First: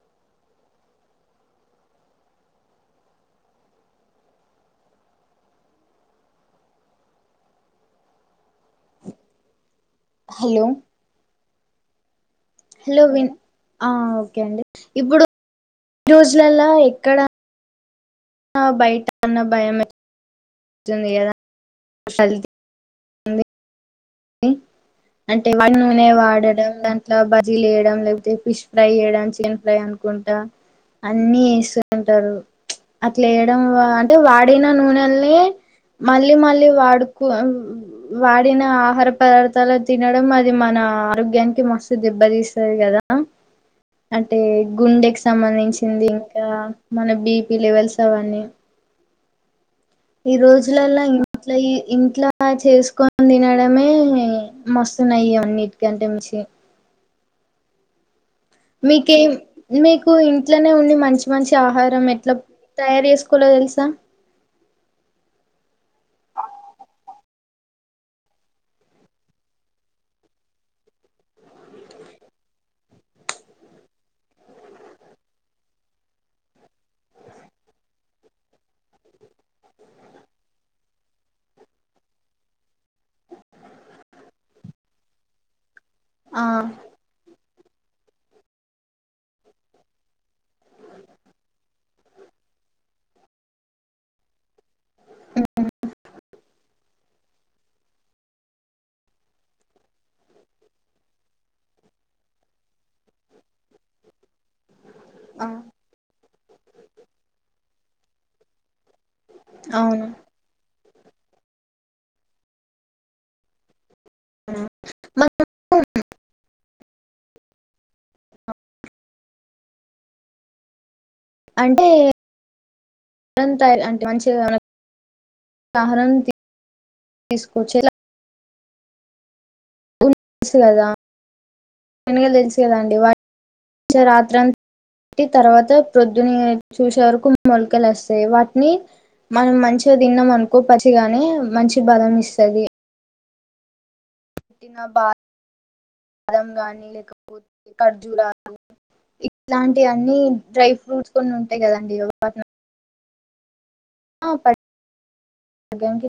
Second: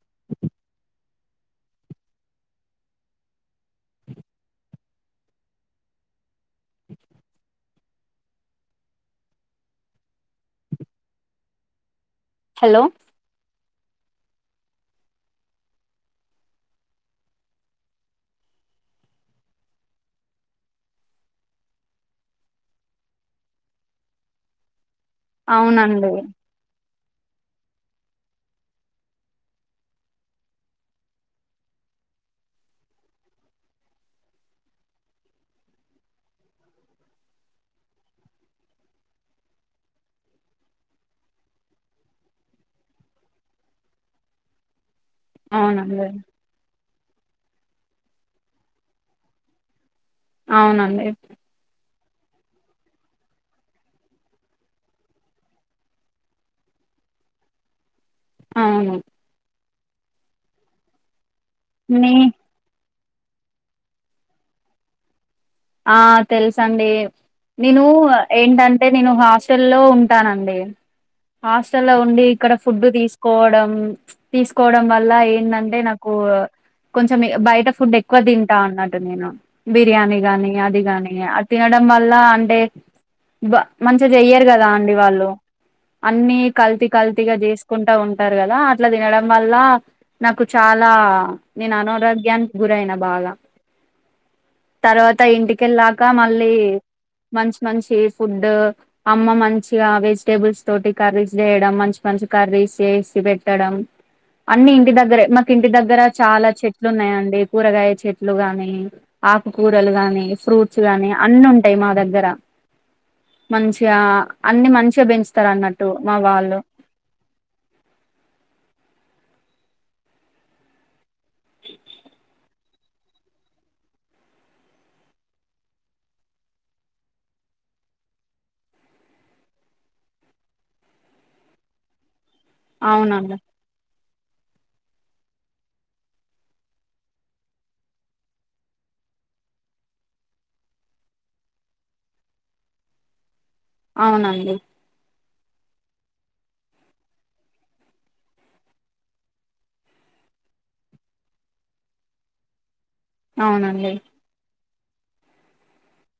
[inaudible] Hello. Hello విన్ ఆ okay అండి ఇప్పుడు రోజులలా ఎక్కడ. బయట అన్న భయమే. ందిద [unintelligible] అంటే వన్ నూనె అవునండి వాడడం దా. ఇట్లా బజ్జీలు వేయడం లేకపోతే ఫిష్ ఫ్రై వేయడం చికెన్ ఫ్రై అనుకుంటా. అన్ని వేస్తూ ఉంటారు. అట్లా వేయడం అంటే వాడిన నూనెల్ని. మళ్ళీ మళ్ళీ వాడుకు వాడిన. ఆహార పదార్థాలు తినడం అది మన ఆరోగ్యానికి మస్తు దెబ్బతీస్తది కదా. అంటే గుండెకి అవునండి సంబంధించింది ఇంకా మన బీపి లెవెల్స్ అవన్నీ ఈ రోజులలా అవునండి ఇంట్ల ఇంట్లా చేసుకొని తినడమే మస్తు నయం అన్నిటికంటే మించి అవును మీకేం మీకు ఇంట్లోనే ఉండి మంచి మంచి ఆహారం నీ ఎట్లా తయారు చేసుకోలో తెలుసా ఆ తెలుసండి నేను ఏంటంటే నేను హాస్టల్ లో ఉంటానండి హాస్టల్ లో ఉండి ఇక్కడ ఫుడ్డు తీసుకోవడం తీసుకోవడం వల్ల ఏంటంటే నాకు కొంచెం బయట ఫుడ్ ఎక్కువ తింటా అన్నట్ నేను బిర్యానీ గాని అది కాగాని అది తినడం వల్ల అంటే మంచిగా బా చెయ్యరు కదా అండి వాళ్ళు అన్ని ఆ కల్తీ కల్తీగా చేస్కుంటా ఉంటారు కదా అట్లా తినడం వల్ల నాకు చాలా నేను అనారోగ్యానికి గురైన బాగా తర్వాత ఇంటికెళ్ళాక మళ్ళీ మంచి మంచి ఫుడ్ అమ్మ మంచిగా వెజిటేబుల్స్ తోటి కర్రీస్ చేయడం మంచి మంచి కర్రీస్ చేసి పెట్టడం అన్ని ఇంటి దగ్గరే ఆ మాకి ఇంటి దగ్గర చాలా చెట్లు ఉన్నాయండి కూరగాయ చెట్లు గాని ఆకుకూరలు అవును గాని ఫ్రూట్స్ గాని అన్ని ఉంటాయి మా దగ్గర మంచిగా అన్ని మంచిగా మనం పెంచుతారు అన్నట్టు మా వాళ్ళు అంటే [unintelligible] అంటే మంచిగా ఆహారం తీ తీసుకొచ్చేలా తెలుసు కదా శెనగలు తెలుసు కదాండి అవునండి వాటిని రాత్ర తర్వాత ప్రొద్దుని చూసే వరకు మొలకలు వస్తాయి వాటిని మనం మంచిగా తిన్నాం అనుకో పచ్చగానే మంచి బలం ఇస్తది అవునండి ఇంకా బా బాదం గాని లేకపోతే ఖర్జురాలు ఇట్లాంటివన్నీ డ్రై ఫ్రూట్స్ కొన్ని ఉంటాయి కదండి అవునండి [unintelligible]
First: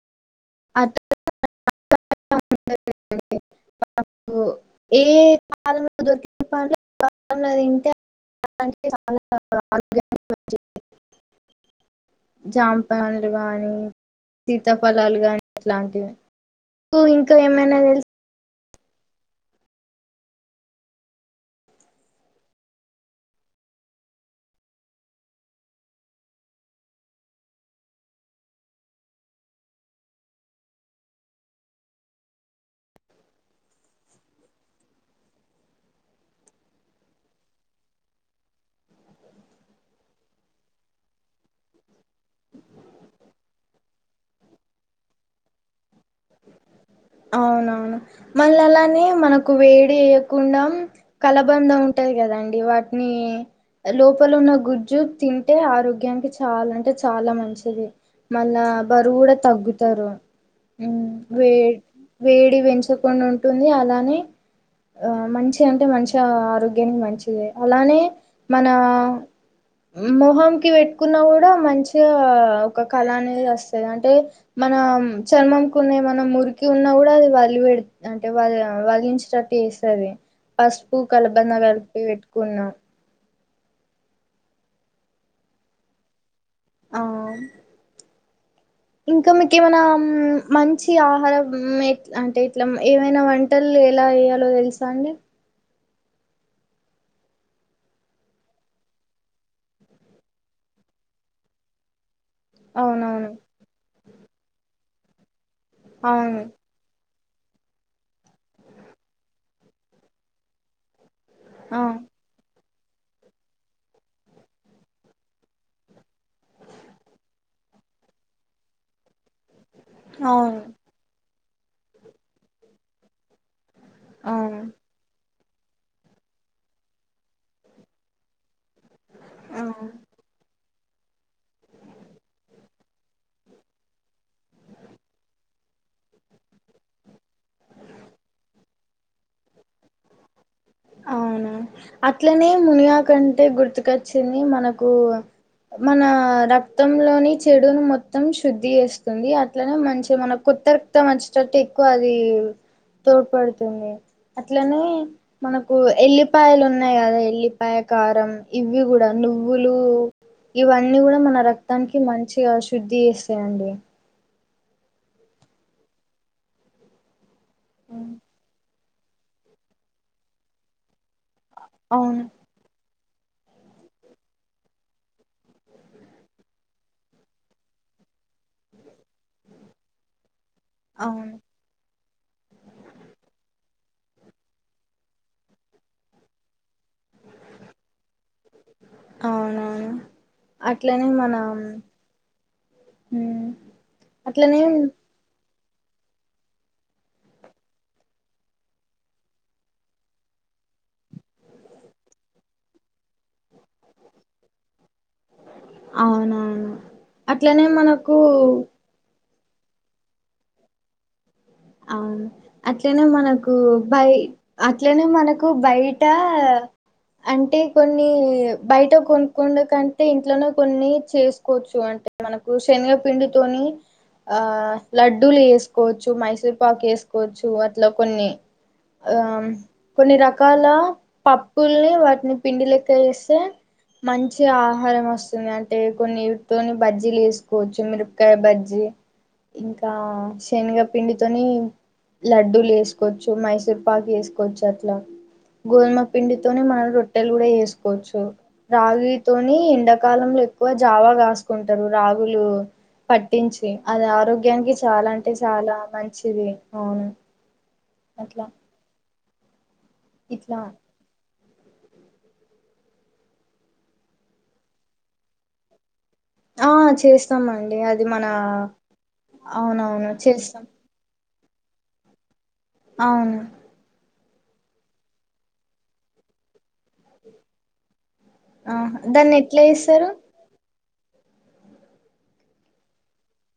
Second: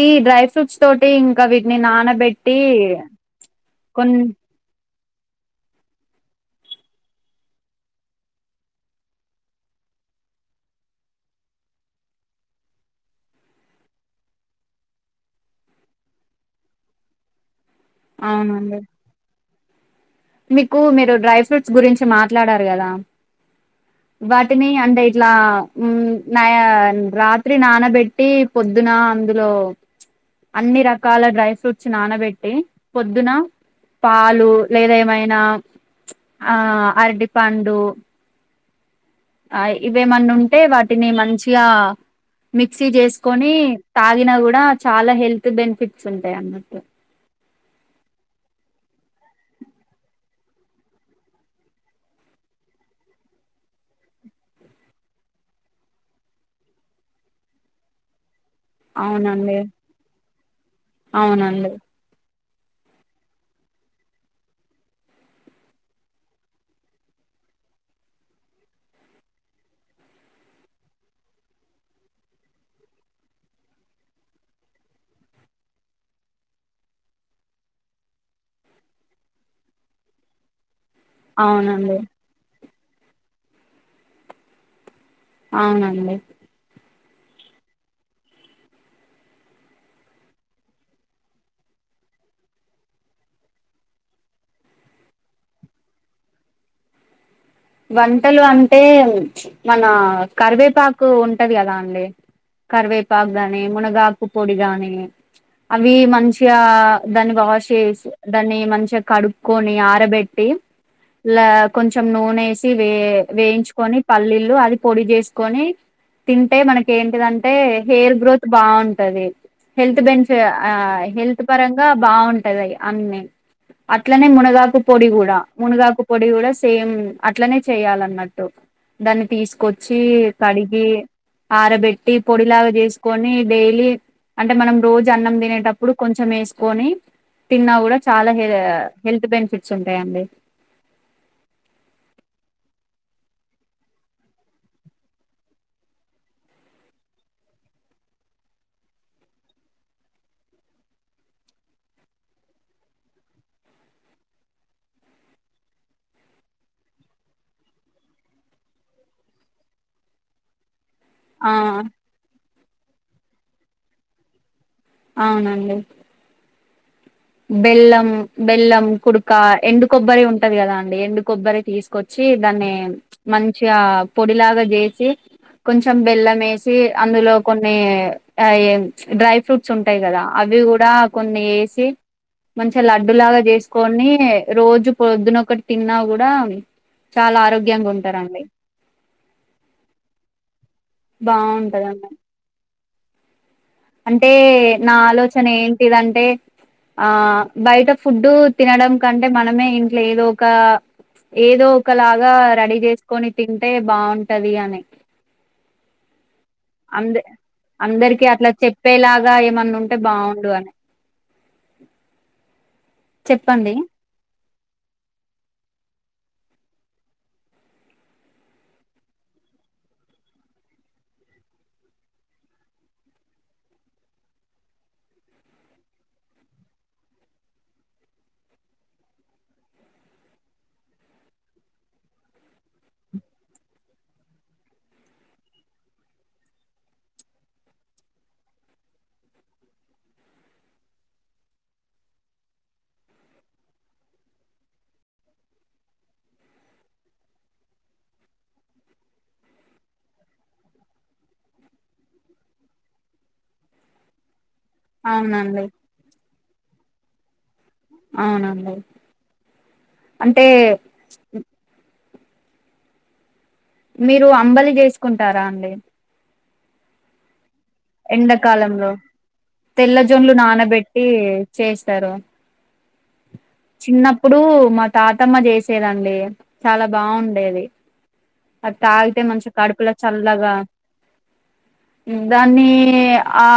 ఈ డ్రై ఫ్రూట్స్ అట్లా తోటి ఇంకా వీటిని నానబెట్టి కొన్ని ఏ కాలంలో దొరికే పండ్లు ఆ కాలంలో తింటే [unintelligible] జాంపానులు గాని సీతాఫలాలు గాని అట్లామ్టివి కు ఇంకా ఏమైనా తెలుస్ అవునండి మీకు మీరు డ్రై ఫ్రూట్స్ గురించి మాట్లాడారు కదా వాటిని అంటే ఇట్లా ఉమ్ నాయా రాత్రి నానబెట్టి పొద్దున అందులో అన్ని రకాల డ్రై ఫ్రూట్స్ నానబెట్టి పొద్దున పాలు లేదా ఏమైనా ఆ అరడి పండు ఆ ఇవేమన్నా ఉంటే వాటిని మంచిగా మిక్సీ చేసుకొని తాగినా కూడా చాలా హెల్త్ బెనిఫిట్స్ ఉంటాయి అన్నమాట్ట అవునవును మళ్నీ అలానే మనకు వేడి వేయకుండా కలబంద ఉంటది కదండి వాటిని లోపల ఉన్న గుజ్జు తింటే ఆరోగ్యానికి చాలా అంటే చాలా మంచిది మళ్ళా బరువు కూడా అవునండి తగ్గుతారు హు వే అవునండి వేడి పెంచకుండా ఉంటుంది అలానే ఆ మంచి అంటే మంచిగా ఆరోగ్యానికి మంచిది అలానే మన మొహం కి పెట్టుకున్న కూడా మంచిగా ఒక కళ అనేది వస్తది అంటే మనం చర్మంకునే మన ముర్ కున్నా కూడా అది వదిలి పెడు అంటే వ వదిలించేటట్టు చేస్తది పసుపు కలబంద అవునండి కలిపి పెట్టుకున్న అవునండి ఆ ఇంకా మీకేమైనా మంచి ఆహారం ఎ అంటే ఇట్లా ఏవైనా వం టల్ ఎలా చేయాలో తెలుసా అండి వంటలు అంటే మన కరివేపాకు ఉంటది కదా అండి అవునవును కరివేపాకు గాని మునగాకు పొడి గాని అవి అవును మంచిగా దాన్ని వాష్ చేసి దాన్ని మంచిగా కడుక్కొని ఆరబెట్టి లా ఆ కొంచెం నూనె సి వే వేయించుకొని పల్లీలు అది పొడి చేసుకొని తింటే మనకు ఏంటిదంటే హేర్ గ్రోత్ బాగుంటది హెల్త్ అవును బెన్స్ అవును ఆ హెల్త్ పరంగా బాగుంటది అన్ని అట్లనే అవును. మునగాకు పొడి కూడా మునగాకు పొడి కూడా సేమ్ అట్లనే చేయాలన్నట్టు దాన్ని ఆ తీసుకొచ్చి కడిగి ఆరబెట్టి పొడిలాగా చేసుకొని డైలీ అంటే మనం రోజు అన్నం తినేటప్పుడు కొంచెం వేసుకొని తిన్నా కూడా చాలా హె హెల్త్ బెనిఫిట్స్ ఉంటాయండి అవునా అట్లనే మునుగాకంటే గుర్తుకొచ్చింది మనకు మన రక్తంలోని చెడును మొత్తం శుద్ధి చేస్తుంది అట్లనే మంచిగా మన కొత్త రక్తం మోచ్చటట్టు ఎక్కువ అది తోడ్పడుతుంది అట్లనే మనకు ఎల్లిపాయలు ఉన్నాయి కదా ఎల్లిపాయ కారం ఇవి కూడా నువ్వులు ఇవన్నీ కూడా మన ఆ రక్తానికి మంచిగా శుద్ధి చేస్తాయండి అవునండి బెల్లం బెల్లం కుడుక ఎండు కొబ్బరి ఉంటది కదా అండి ఎండు కొబ్బరి అవును తీసుకొచ్చి దాన్ని మంచిగా పొడిలాగా చేసి కొంచెం బెల్లం వేసి అందులో కొన్ని అయి డ్రై ఫ్రూట్స్ ఉంటాయి కదా అవి కూ డా అవును కొన్ని ఏసి మంచిగ లడ్డు లాగా చేసుకొని రోజు పొద్దునొకటి తిన్నా కూడా చాలా ఆరోగ్యంగా ఉంటారండి అవునా అట్లనే మన బాగుంటదండి అంటే అట్లనే నా ఆలోచన ఏంటిదంటే ఆ బయట ఫుడ్డు తినడం కంటే మనమే ఇంట్లో ఏదో ఒక ఏదో ఒకలాగా రెడీ చేసుకొని తింటే బాగుంటది అని అవునవును అంద అట్లనే మనకు అందరికి అట్ల చెప్ ప్పేలాగా ఏమన్నా ఉంటే బాగుండు అని అవును అట్లనే మనకు చెప్పండి బాయి అట్లనే మనకు బయట అంటే కొన్ని బయట కొన్కుండూ కంటే ఇంట్లోనే కొన్ని చేసుకోవచ్చు అంటే మనకు శనగపిండితోని ఆ లడ్డూలు వేసుకోవచ్చు మైసూర్ పాక్ వేసుకోవచ్చు అట్లా కొన్ని ఆ కొన్ని రకాల పప్పుల్ని వాటిని పిండిలెక్క చేస్తే మంచి ఆహారం వస్తుంది అంటే కొన్ని వీటితోని బజ్జీలు వేసుకోవచ్చు మిరపకాయ బజ్జీ ఇంకా శనగ పిండి తొని లడ్డూలు చేసుకోవచ్చు మైసూర్పాకు చేసుకోవచ్చు అట్లా గోధుమ పిండితోనే మనం రొట్టెలు కూడా చేసుకోవచ్చు రాగితోని ఎండాకాలంలో ఎక్కువ జావా కాసుకుంటారు రాగులు పట్టించి అది ఆరోగ్యానికి చాలా అంటే అవునండి చాలా మంచిది అవును అట్లా అవునండి అంటే ఇట్లా మీరు అంబలి చేసుకుంటారా అండి ఆ చేస్తామండి అది మన ఎండాకాలంలో అవునవును తెల్లజొన్లు చేస్తాం నానబెట్టి చేస్తారు అవును చిన్నప్పుడు మా తాతమ్మ చేసేదండి చాలా బాగుండేది ఆ దాన్ని ఎట్లా ఎస్తారు లగా [unintelligible] దాన్ని ఆ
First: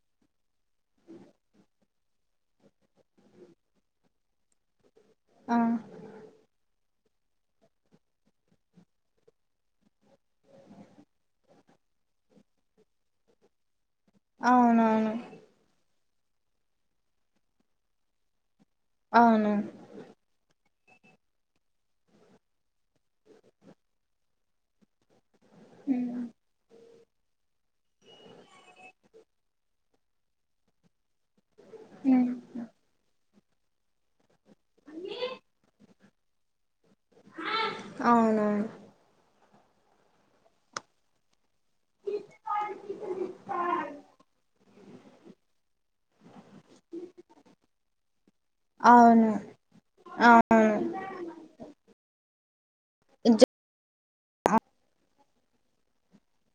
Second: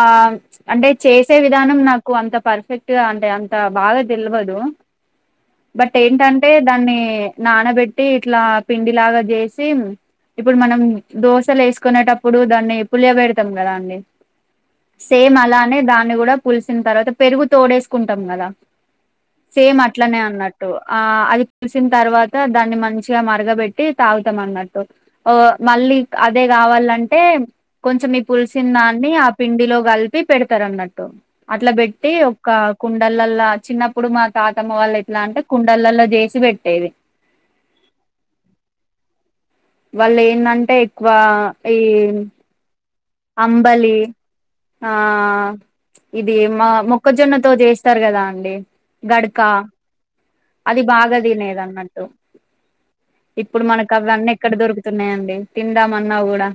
అంటే చేసే విధానం నాకు అంత పర్ఫెక్ట్గా అంటే అంత బాగా తెల్వదు ఆ బట్ ఏంటంటే దాన్ని నానబెట్టి ఇట్లా పిండిలాగా చేసి ఇప్పుడు మనం దోశలు వేసుకునేటప్పుడు దాన్ని పులియ పెడతాం కదా అండి అవునవును సేమ్ అలానే దాన్ని కూడా పులిసిన తర్వాత పెరుగు తోడేసుకుంటాం కదా అవును సేమ్ అట్ అట్లనే అన్నట్టు ఆ అది పులిసిన తర్వాత దాన్ని మంచిగా మరగబెట్టి తాగు తంమన్నట్టు ఓ మళ్ళీ ఉమ్, అదే కావాలంటే కొంచెం ఈ పులిసిన దాన్ని ఆ పిండిలో కల్పి పెడతారు అన్నట్టు అట్లా పెట్టి ఉమ్, ఒక కుండలల్ల చిన్న ఇప్పుడు మా తాతమ్మ వాళ్ళ ఎట్లా అంటే కుండలల్లో చేసి పెట్టేది అవును వాళ్ళు ఏందమ్టే ఎక్కువ ఈ అంబలి ఆ ఇది మా మొక్కజొన్నతో చేస్తారు కదా అండి అవును గడకా అది అవును బాగా తినేదన్నట్టు ఇప్పుడు మనకు అవన్నీ ఎక్కడ దొరుకుతున్నాయండి తిందామన్నా కూడా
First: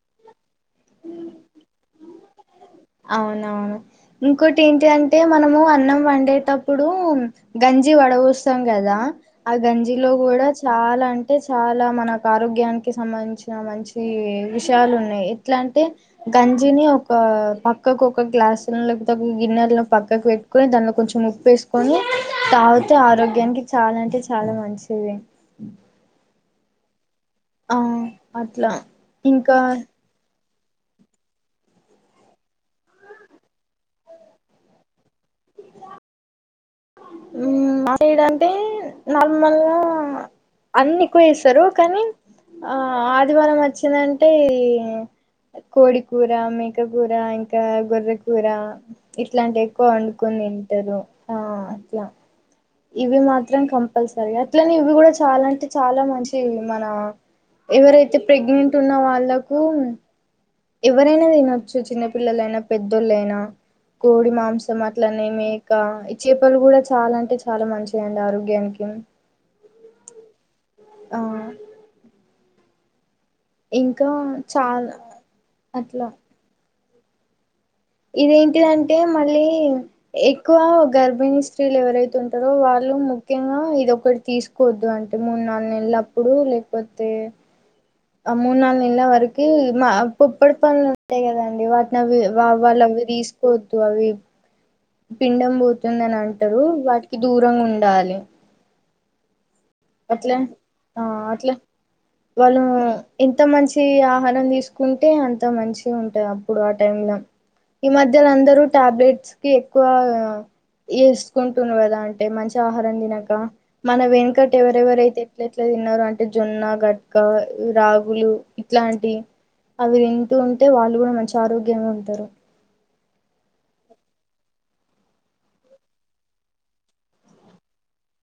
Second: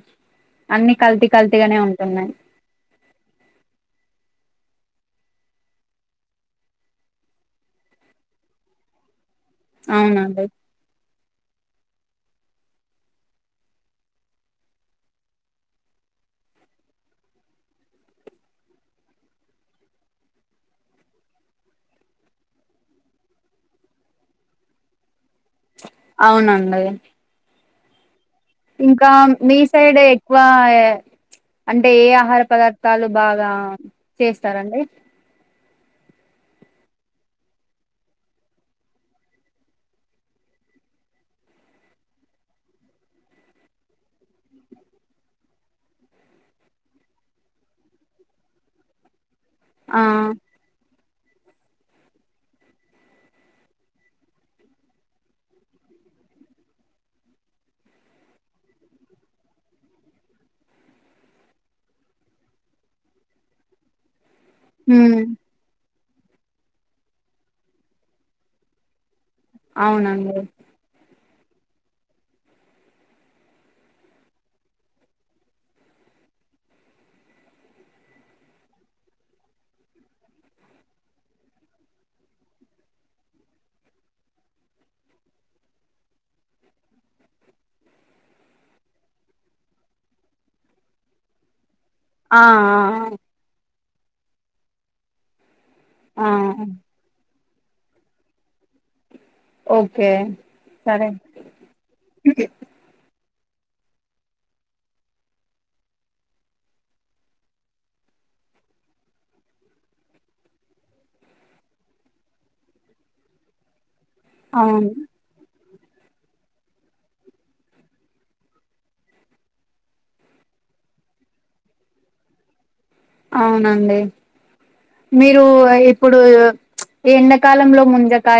అన్ని కల్తీ కల్తీగానే ఉంటున్నాయి అవునవును ఇంకోటి ఏంటి అంటే మనము అన్నం వండేటప్పుడు గంజి వడపోస్తాం కదా ఆ గంజిలో అవునండి కూడా చాలా అంటే చాలా మనకు ఆరోగ్యానికి సంబంధించిన మంచి విషయాలు ఉన్నాయి ఎట్లా అంటే గంజిని ఒక ప పక్కకు ఒక గ్లాస్ లోనో లేకపోతే ఒక గిన్నెల పక్కకు పెట్టుకొని దాంట్లో కొంచెం ఉప్పు వేసుకొని తాగితే ఆరోగ్యానికి చాలా అంటే చాలా మంచిది అవునండి ఆ అట్లా ఇంకా మీ సైడ్ వా ఏ అంటే ఏ ఆహార పదార్థాలు బాగా చేస్తారండి హు అదేదంటే నార్మల్ అన్ని ఎకువ వేస్తారు కానీ ఆ ఆదివారం వచ్చిందంటే కోడి కూర మేక కూర ఇంకా గొర్ర కూర ఇట్లాంటి ఎక్కువ ఆ వండుకొని తింటారు ఆ అట్లా ఇవి మాత్రం కంపల్సరీ అట్లనే ఇవి కూడా చాలా అంటే చాలా మంచివి మన ఎవరైతే ప్రెగ్నెంట్ ఉన్న వాళ్ళకు ఎవరైనా తినొచ్చు చిన్నపిల్లలైనా పెద్దోళ్ళైనా కోడి మాంస హ్మ్ అట్లనే మేక ఈ చేపలు కూడా చాలా అంటే చాలా మంచి దండి ఆరోగ్యానికి అవునండి ఆ ఇంకా చాలా అట్లా ఇదేంటిదంటే మళ్ళీ ఎక్కువ గర్భిణీ స్త్రీలు ఎవరైతే ఉంటారో వాళ్ళు ముఖ్యంగా ఇదిొకటి తీసుకు కొద్దు అంటే మూడు నాలుగు నెలల అప్పుడు లేకపోతే ఆ మూడు నాలుగు నెలల వరకు మా పుప్పడి పనులు ఉంటాయి కదండి వాటి అవి ఆ వా ఆ వాళ్ళవి తీసుకోవద్దు అవి పిండం పోతుంది అని ఆ అంటరు వాటికి దూరంగా ఉండాలి ఓకే అట్ల ఆ సరే అట్ల వాళ్ళు ఎంత మంచి ఆహారం తీసుకుంటే అంత మంచిగా ఉంటది అప్పుడు ఆ టైమ్ ల ఈ మధ్యలో అందరూ టాబ్లెట్స్ కి ఎక్కువ ఏసుకుంటున్రు కదా అంటే మంచి ఆహారం తినక మన వెనుకట అవును ఎవరెవరైతే ఎట్లా తిన్నారు అంటే జొన్న గట్కా రాగులు ఇట్లాంటి అవి తింటూ ఉంటే వాళ్ళు కూడా మంచి ఆరోగ్యంగా ఉంటరు అవునండి మీరు ఇప్పుడు ఈ ఎండాకాలంలో ముంజకాయ